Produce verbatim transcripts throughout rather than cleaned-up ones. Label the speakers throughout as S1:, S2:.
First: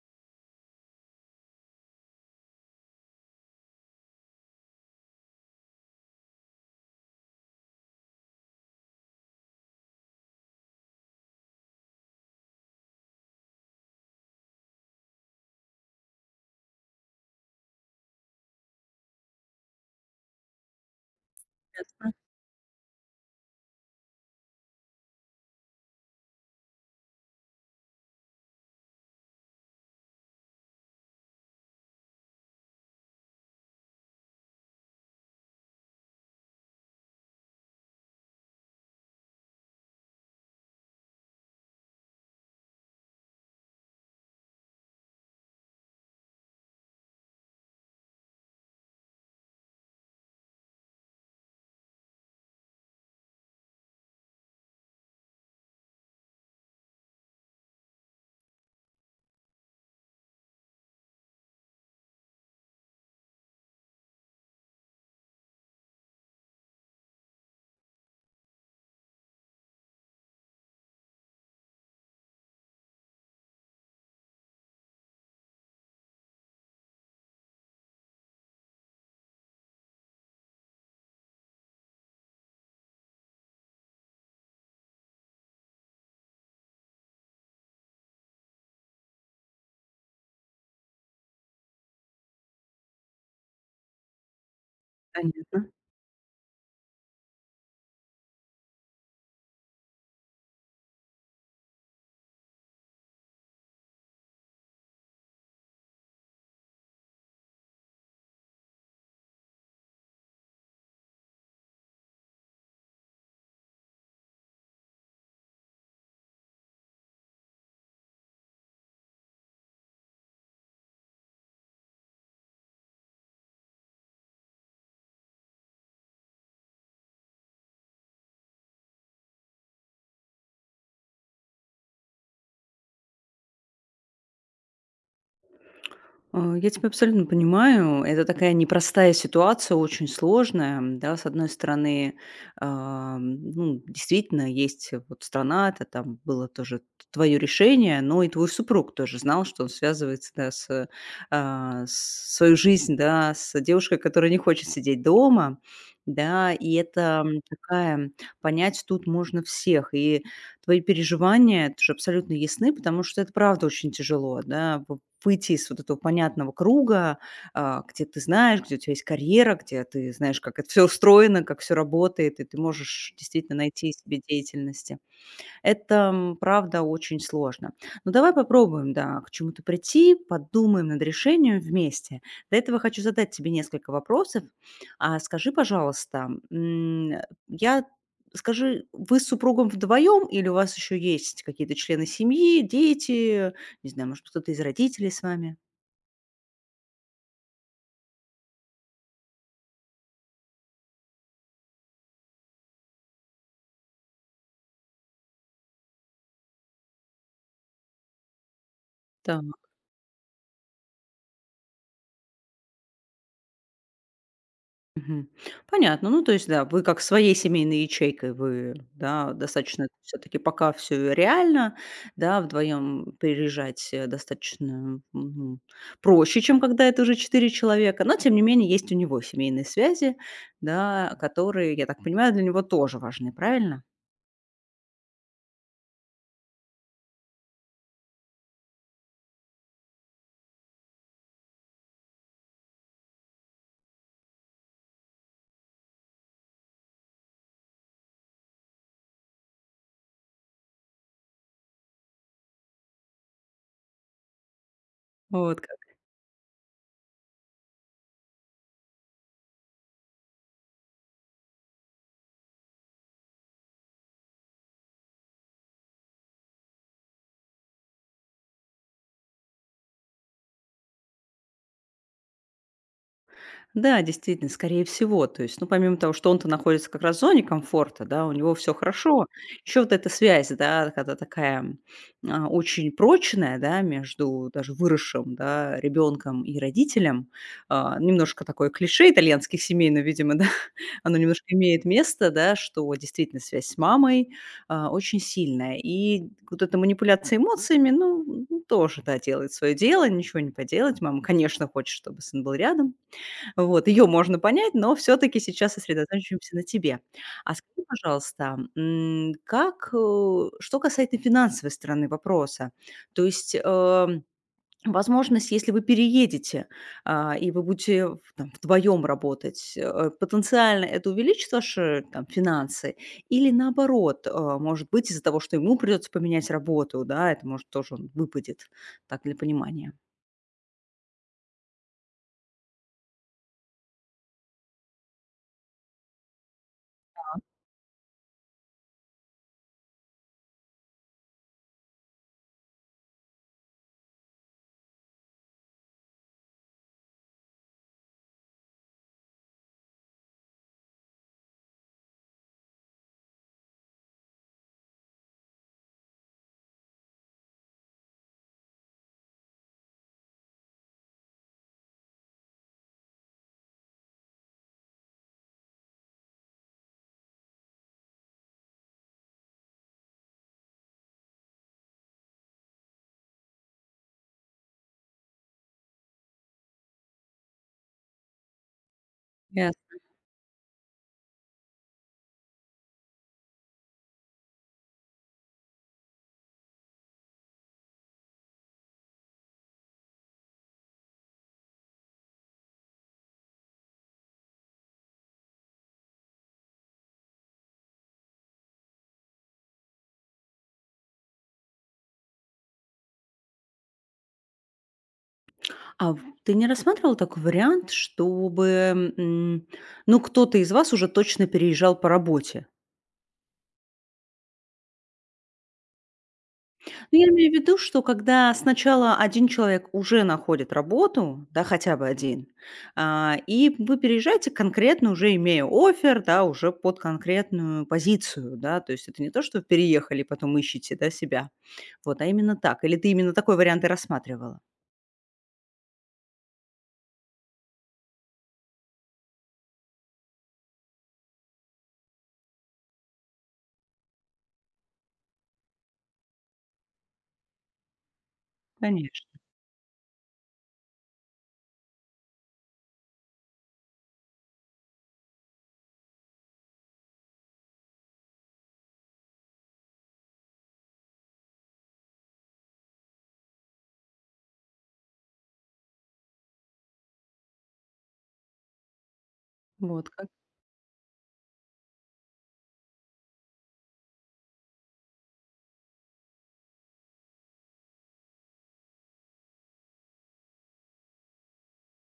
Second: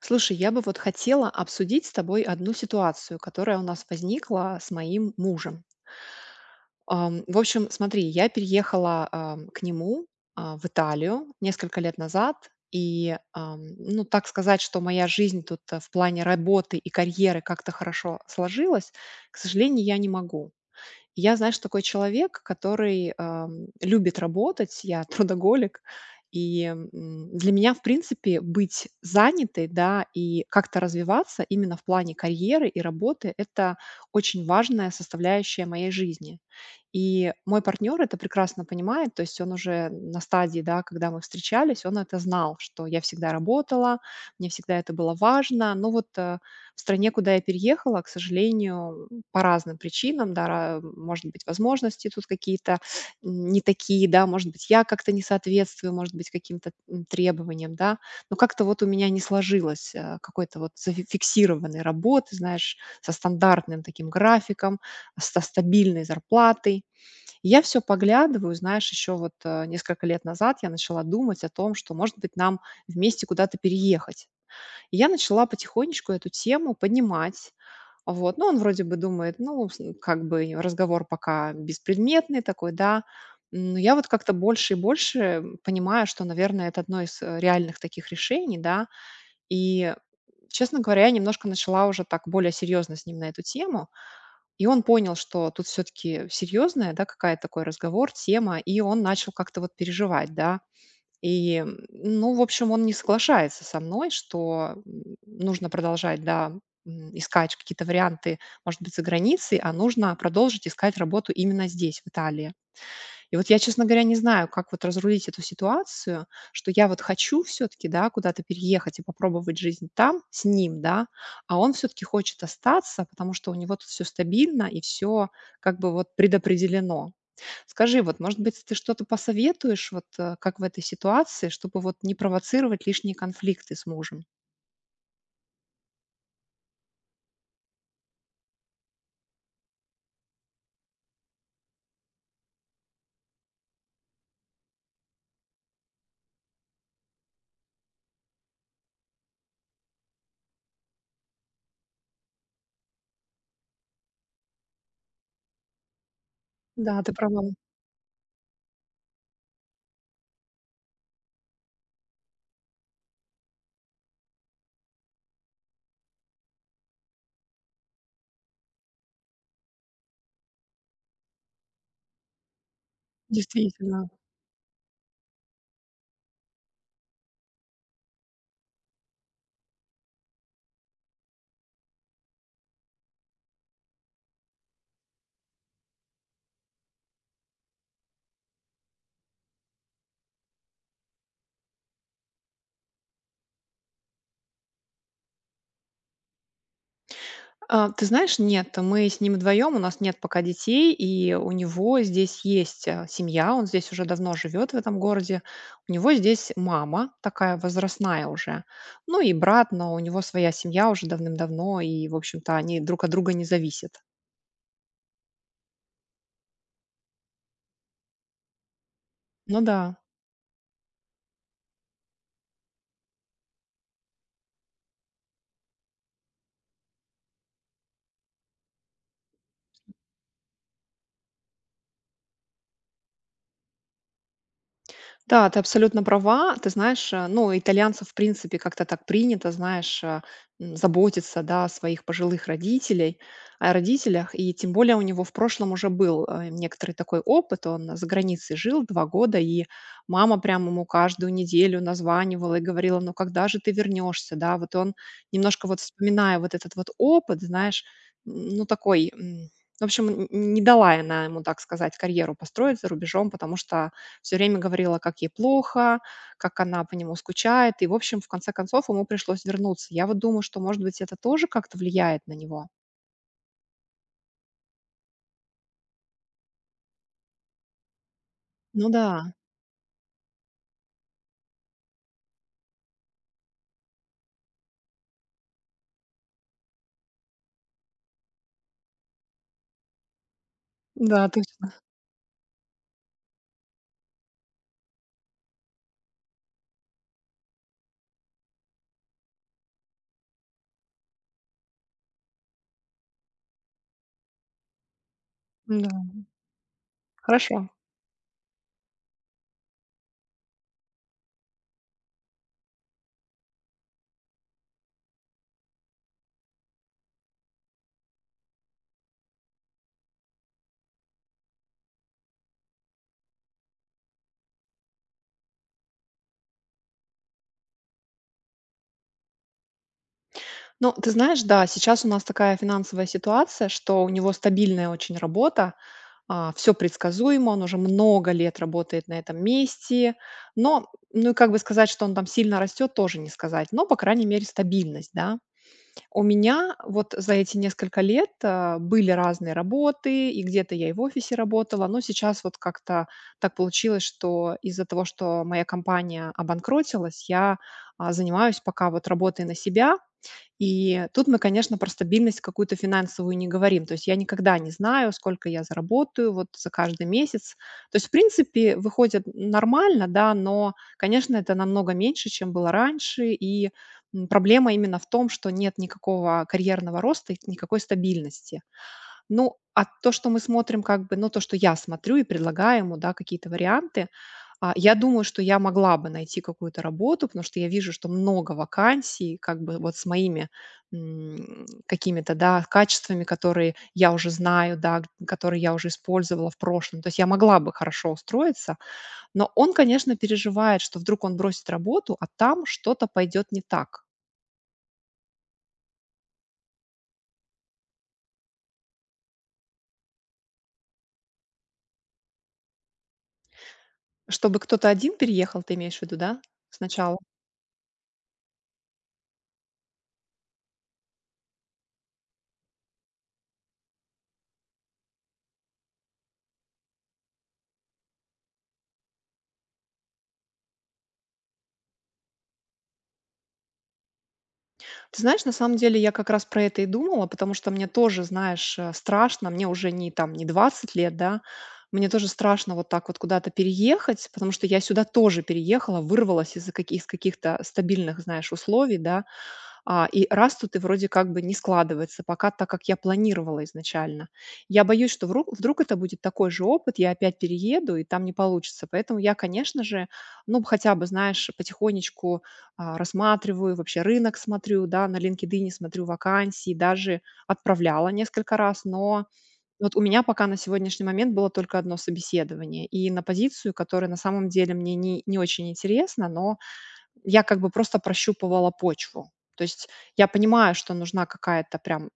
S1: Слушай, я бы вот хотела обсудить с тобой одну ситуацию, которая у нас возникла с моим мужем. Ам, В общем, смотри, я переехала ам, к нему а, в Италию несколько лет назад, и, ам, ну, так сказать, что моя жизнь тут а, в плане работы и карьеры как-то хорошо сложилась, к сожалению, я не могу. Я, знаешь, такой
S2: Ясно,
S1: человек, который, ам, любит работать, я трудоголик, и, м, для меня, в принципе, быть занятой, да, и как-то развиваться именно в плане карьеры и работы- это очень важная составляющая моей жизни. И мой партнер это прекрасно понимает, то есть он уже на стадии, да, когда мы встречались, он это знал, что я всегда работала, мне всегда это было важно. Но вот, э, в стране, куда я переехала, к сожалению, по разным причинам, да, ра- может быть, возможности тут какие-то м, не такие, да, может быть, я как-то не соответствую, может быть, каким-то м, требованиям, да, но как-то вот у меня не сложилось э, какой-то вот зафиксированной работы, знаешь, со стандартным таким графиком, со стабильной зарплатой. И я все поглядываю, знаешь, еще вот э, несколько лет назад я начала думать о том, что, может быть, нам вместе куда-то переехать. И я начала потихонечку эту тему поднимать. Вот. Ну, он вроде бы думает, ну, с- как бы разговор пока беспредметный такой, да. Но я вот как-то больше и больше понимаю, что, наверное, это одно из э, реальных таких решений, да. И, честно говоря, я немножко начала уже так более серьезно с ним на эту тему. И он понял, что тут
S2: понятно.
S1: все-таки серьезная, да, какая-то такой разговор, тема, и он начал как-то вот переживать, да и, ну, в общем, он не соглашается со мной, что, м, нужно продолжать, да, м, искать какие-то варианты, может быть, за границей, а нужно продолжить искать работу именно здесь, в Италии. И вот я, честно говоря, не знаю, как вот разрулить эту ситуацию, что я вот хочу все таки да, куда-то переехать и попробовать жизнь там с ним, да, а он все таки хочет остаться, потому что у него тут все стабильно и все как бы вот предопределено. Скажи, вот, может быть, ты что-то посоветуешь, вот, э, как в этой ситуации, чтобы вот не провоцировать лишние конфликты с мужем?
S2: А, я тебя абсолютно понимаю. Это такая непростая ситуация, очень сложная, м, да. С одной стороны, ам, ну, действительно, есть э, вот страна, это там было тоже твое решение, но и твой супруг тоже знал, что он связывается, да, с, э, а, с свою жизнь, да, с девушкой, которая не хочет сидеть дома, да. И
S1: Да, ты
S2: это, м,
S1: права,
S2: такая понять тут можно всех. И твои переживания тоже абсолютно ясны, потому что это правда очень тяжело, да, в- выйти из вот этого понятного круга, а, где ты знаешь, где у тебя есть карьера, где ты знаешь, как это все устроено, как все работает, и ты можешь действительно найти
S1: действительно.
S2: себе деятельности. Это, м, правда, очень сложно. Но давай попробуем, да, к чему-то прийти, подумаем над решением вместе. До этого хочу задать тебе несколько вопросов. А скажи, пожалуйста, м, я скажи, вы с супругом вдвоем или у вас еще есть какие-то члены семьи, дети, не знаю, может, кто-то из родителей с вами?
S1: А, ты знаешь, нет, мы с ним вдвоем, у нас нет пока детей, и у него здесь есть э, семья, он здесь уже давно живет в этом городе, у него здесь мама, такая возрастная уже, ну и брат, но у него своя семья уже давным-давно, и, в общем-то, они друг от друга не зависят.
S2: Мгм. Понятно. Ну, то есть, да, вы как своей семейной ячейкой, вы, да,
S1: Ну
S2: достаточно
S1: да.
S2: все-таки пока все реально, да, вдвоем переезжать э, достаточно м, проще, чем когда это уже четыре человека. Но, тем не менее, есть у него семейные связи, да, которые, я так понимаю, для него тоже важны, правильно?
S1: Да, ты абсолютно права. Ты знаешь, э, ну, итальянцев, в принципе, как-то так принято, знаешь, э, м, заботиться, да, о своих пожилых родителей, о родителях. И тем более у него в прошлом уже был э, некоторый такой опыт. Он э, за границей жил два года, и мама прямо ему каждую неделю названивала и говорила, ну, когда же ты вернешься, да. Вот он,
S2: Вот.
S1: немножко вот вспоминая вот этот вот опыт, знаешь, м, ну, такой... м, В общем, н- не дала она ему, так сказать, карьеру построить за рубежом, потому что все время говорила, как ей плохо, как она по нему скучает. И, в общем, в конце концов, ему пришлось вернуться. Я вот думаю, что, может быть, это тоже как-то влияет на него.
S2: Да, действительно, скорее всего. То есть, ну, помимо того, что он-то находится как раз в зоне комфорта, да, у него все
S1: Ну
S2: хорошо,
S1: да,
S2: еще вот эта связь, да, когда такая, м, а, очень прочная, да, между даже выросшим, да, ребенком и родителем. А, немножко такое клише итальянских семей, но, видимо, да, оно
S1: да,
S2: немножко
S1: точно.
S2: имеет место, да, что действительно связь с мамой, а, очень сильная. И вот эта манипуляция эмоциями, ну, м, тоже, да, делает свое дело, ничего не поделать. Мама, конечно, хочет, чтобы сын был рядом. Вот, ее можно понять, но все-таки сейчас
S1: Да,
S2: сосредоточимся на тебе. А
S1: хорошо.
S2: скажи, пожалуйста, м, как, э, что касается финансовой стороны вопроса, то есть эм, возможность, если вы переедете а, и вы будете в- там, вдвоем работать, э, потенциально это увеличит ваши там, финансы или наоборот, э, может быть, из-за того, что ему придется поменять работу, да, это может тоже он выпадет, так для понимания.
S1: Ну, ты знаешь, да, сейчас у нас такая финансовая ситуация, что у него стабильная очень работа, все предсказуемо, он уже много лет работает на этом месте, но, ну и как бы сказать, что он там сильно растет, тоже не сказать, но, по крайней мере, стабильность, да. У меня вот за эти несколько лет, а, были разные работы, и где-то я и в офисе работала, но сейчас вот как-то так получилось, что из-за того, что моя компания обанкротилась, я, а, занимаюсь пока вот работой на себя. И тут мы, конечно, про стабильность какую-то финансовую не говорим. То есть я никогда не знаю, сколько я заработаю вот за каждый месяц. То есть, в принципе, выходит нормально, да, но, конечно, это намного меньше, чем было раньше. И м, проблема именно в том, что нет никакого карьерного роста и никакой стабильности. Ну, а то, что мы смотрим, как бы, ну, то, что я смотрю и предлагаю ему, да, какие-то варианты, а, я думаю, что я могла бы найти какую-то работу, потому что я вижу, что много вакансий, как бы вот с моими м, какими-то, да, качествами, которые я уже знаю, да, г- которые я уже использовала в прошлом. То есть я могла бы хорошо устроиться, но он, конечно, переживает, что вдруг он бросит работу, а там что-то пойдет не так.
S2: А в ты не рассматривала такой вариант, чтобы, м, ну, кто-то из вас уже точно переезжал по работе?
S1: Чтобы кто-то один переехал, ты имеешь в виду, да, сначала?
S2: Ну, я имею в виду, что когда сначала один человек уже находит работу, да, хотя бы один, а, и вы переезжаете конкретно уже имея офер, да, уже под конкретную позицию, да. То есть это не то, что вы переехали потом ищете, да, себя. Вот, а именно так. Или ты именно такой вариант и рассматривала?
S1: Ты знаешь, на самом деле я как раз про это и думала, потому что мне тоже, знаешь, э, страшно, мне уже не там не двадцать лет, да, мне тоже страшно вот так вот куда-то переехать, потому что я сюда тоже переехала, вырвалась из-за каки- из каких-то стабильных, знаешь, условий, да,
S2: Конечно.
S1: а, и раз-тут и вроде как бы не складывается, пока так, как я планировала изначально. Я боюсь, что вру- вдруг это будет такой же опыт, я опять перееду, и там не получится. Поэтому я, конечно же, ну, хотя бы, знаешь, потихонечку а, рассматриваю, вообще рынок смотрю, да, на LinkedIn смотрю вакансии, даже отправляла несколько раз, но вот у
S2: Вот
S1: меня
S2: как.
S1: пока на сегодняшний момент было только одно собеседование, и на позицию, которая на самом деле мне не, не очень интересна, но я как бы просто прощупывала почву. То есть я понимаю, что нужна какая-то прям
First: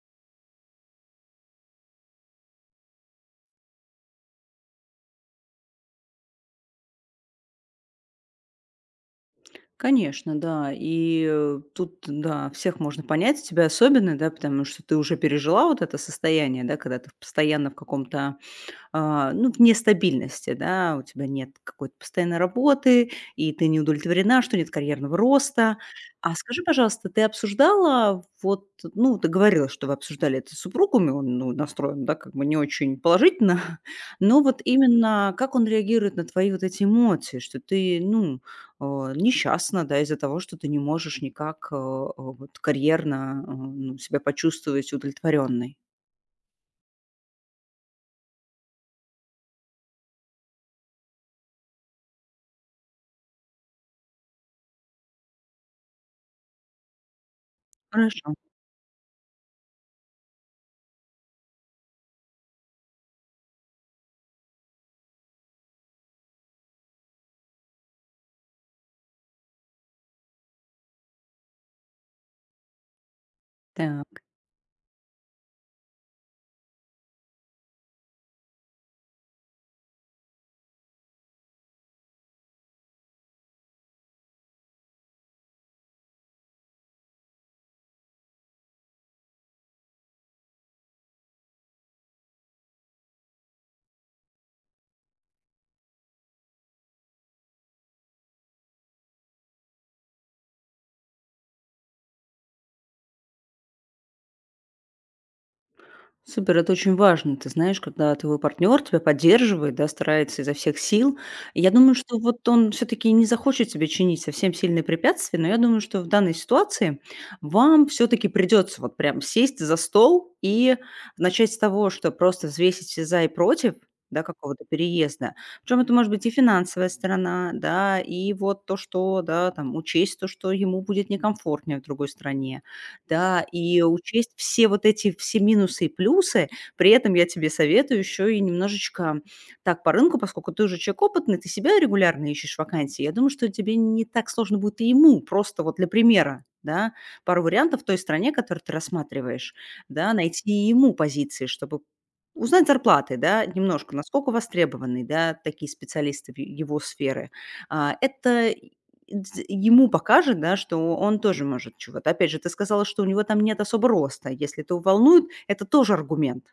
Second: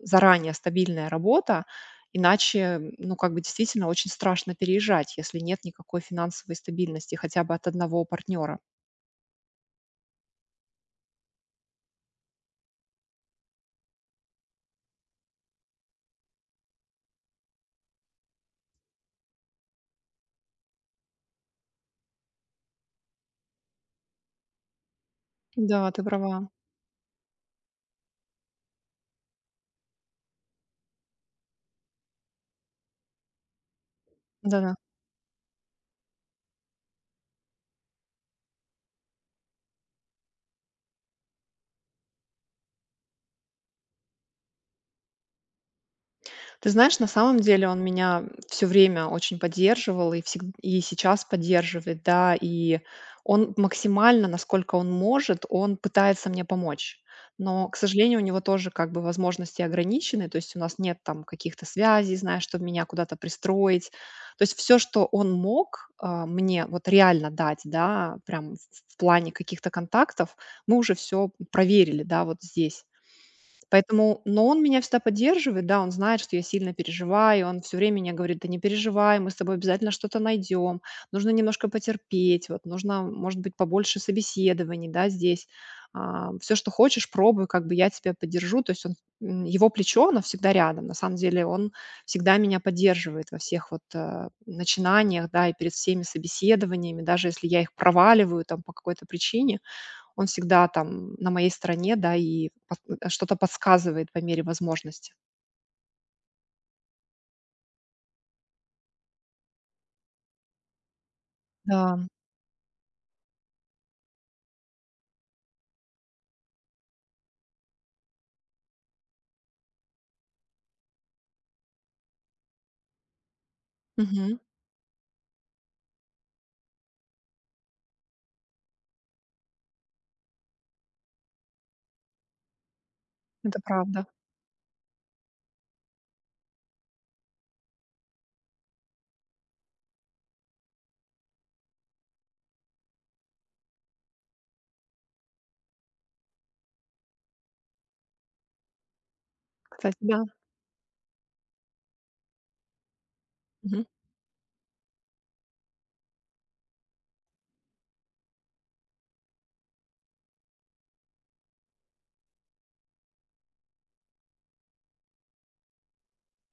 S1: заранее стабильная работа, иначе, ну, как бы действительно очень страшно переезжать, если нет никакой финансовой стабильности хотя бы от одного партнера.
S2: Конечно, да. И, э, тут, да, всех можно понять, тебя особенно, да, потому что ты уже пережила вот это состояние, да, когда ты постоянно в каком-то а, ну, в нестабильности, да, у тебя нет какой-то постоянной работы, и ты не удовлетворена, что нет карьерного роста.
S1: Да, ты
S2: А
S1: права.
S2: скажи, пожалуйста, ты обсуждала вот, ну, ты говорила, что вы обсуждали это с супругом, и он, ну, настроен, да, как бы не очень положительно, но вот
S1: Да-да.
S2: именно как он реагирует на твои вот эти эмоции, что ты, ну, а, несчастна, да, из-за того, что ты не можешь никак а, а, вот карьерно а, ну, себя почувствовать удовлетворенной.
S1: Ты знаешь, на самом деле он меня все время очень поддерживал и всег и сейчас поддерживает, да. И он максимально, насколько он может, он пытается мне помочь. Но, к сожалению, у
S2: Хорошо.
S1: него тоже как бы возможности ограничены, то есть у нас нет там каких-то связей, знаешь, чтобы меня куда-то пристроить. То есть все, что он мог, а, мне вот реально дать, да, прям в в плане каких-то контактов, мы уже все проверили, да, вот здесь. Поэтому,
S2: Так.
S1: но он меня всегда поддерживает, да, он знает, что я сильно переживаю, он все время мне говорит: "Да не переживай, мы с тобой обязательно что-то найдем, нужно немножко потерпеть, вот нужно, может быть, побольше собеседований, да, здесь. Все, что хочешь, пробуй, как бы я тебя поддержу". То есть он, м, его плечо, оно всегда рядом. На самом деле он всегда меня поддерживает во всех вот, э, начинаниях, да, и перед всеми собеседованиями, даже если я их проваливаю там по какой-то причине, он всегда там на моей стороне, да, и пос э, что-то подсказывает по мере возможности.
S2: Супер, это очень важно. Ты знаешь, когда твой партнер тебя поддерживает, да, старается изо всех сил. И я думаю,
S1: Да,
S2: что вот он все-таки не захочет тебе чинить совсем сильные препятствия, но я думаю, что в данной ситуации вам все-таки придется вот прям сесть за стол и начать с того, что просто взвесить все за и против, да,
S1: мгм.
S2: какого-то переезда. Причем это может быть и финансовая сторона, да, и вот то, что, да, там, учесть то, что ему будет некомфортнее в другой стране, да,
S1: Это
S2: и
S1: правда.
S2: учесть все вот эти все минусы и плюсы. При этом я тебе советую еще и немножечко так по рынку, поскольку ты уже человек опытный, ты себя регулярно ищешь вакансии. Я думаю, что тебе не так сложно будет и ему, просто вот для примера, да, пару вариантов в той стране, которую ты рассматриваешь,
S1: Кстати,
S2: да,
S1: да.
S2: найти и ему позиции, чтобы узнать зарплаты, да,
S1: Мгм.
S2: немножко, насколько востребованы, да, такие специалисты в его сферы. А, Это дз ему покажет, да, что он тоже может чего-то. Опять же, ты сказала, что у него там нет особо роста. Если это его волнует, это тоже аргумент,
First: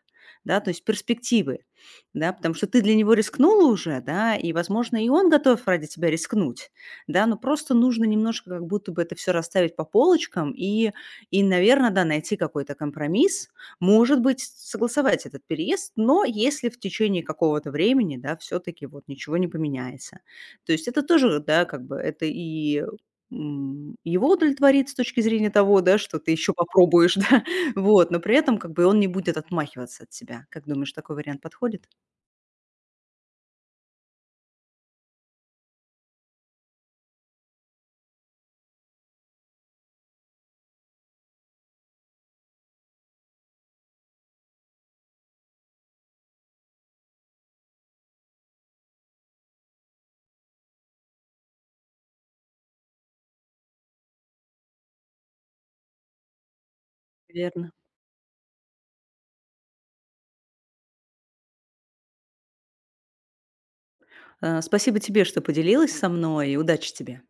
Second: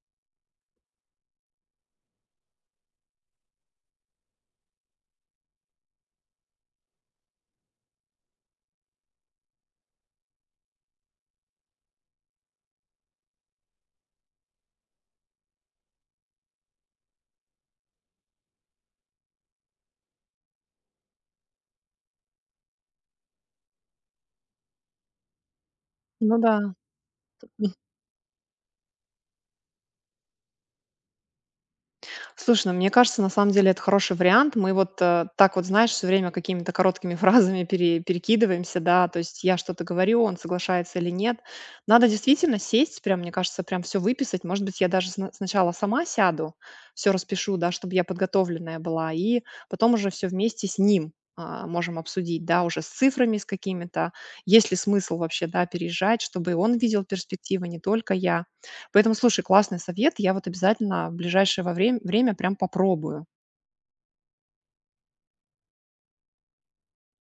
S2: да, то есть перспективы, да, потому что ты для него рискнула уже, да, и, возможно, и он готов ради тебя рискнуть, да, но просто нужно немножко как будто бы это все расставить по полочкам и и, наверное, да, найти какой-то компромисс. Может быть, согласовать этот переезд, но если в течение какого-то времени, да, все таки вот ничего не поменяется. То есть это тоже, да, как бы это и, м, его удовлетворит с точки зрения того, да, что ты
S1: Ну да.
S2: еще попробуешь, да, вот, но при этом как бы он не будет отмахиваться от тебя. Как думаешь, такой вариант подходит?
S1: Слушай, ну, мне кажется, на самом деле это хороший вариант. Мы вот э, так вот, знаешь, все время какими-то короткими фразами пере- перекидываемся, да, то есть я что-то говорю, он соглашается или нет. Надо действительно сесть, прям, мне кажется, прям все выписать. Может быть, я даже сна- сначала сама сяду, все распишу, да, чтобы я подготовленная была, и потом уже все вместе с ним а, можем обсудить, да, уже с цифрами, с какими-то, есть ли смысл вообще, да, переезжать, чтобы и он видел перспективы,
S2: Верно.
S1: не только я. Поэтому, слушай, классный совет. Я вот обязательно в ближайшее во время время прям попробую.
S2: А, спасибо тебе, что поделилась со мной, и удачи тебе.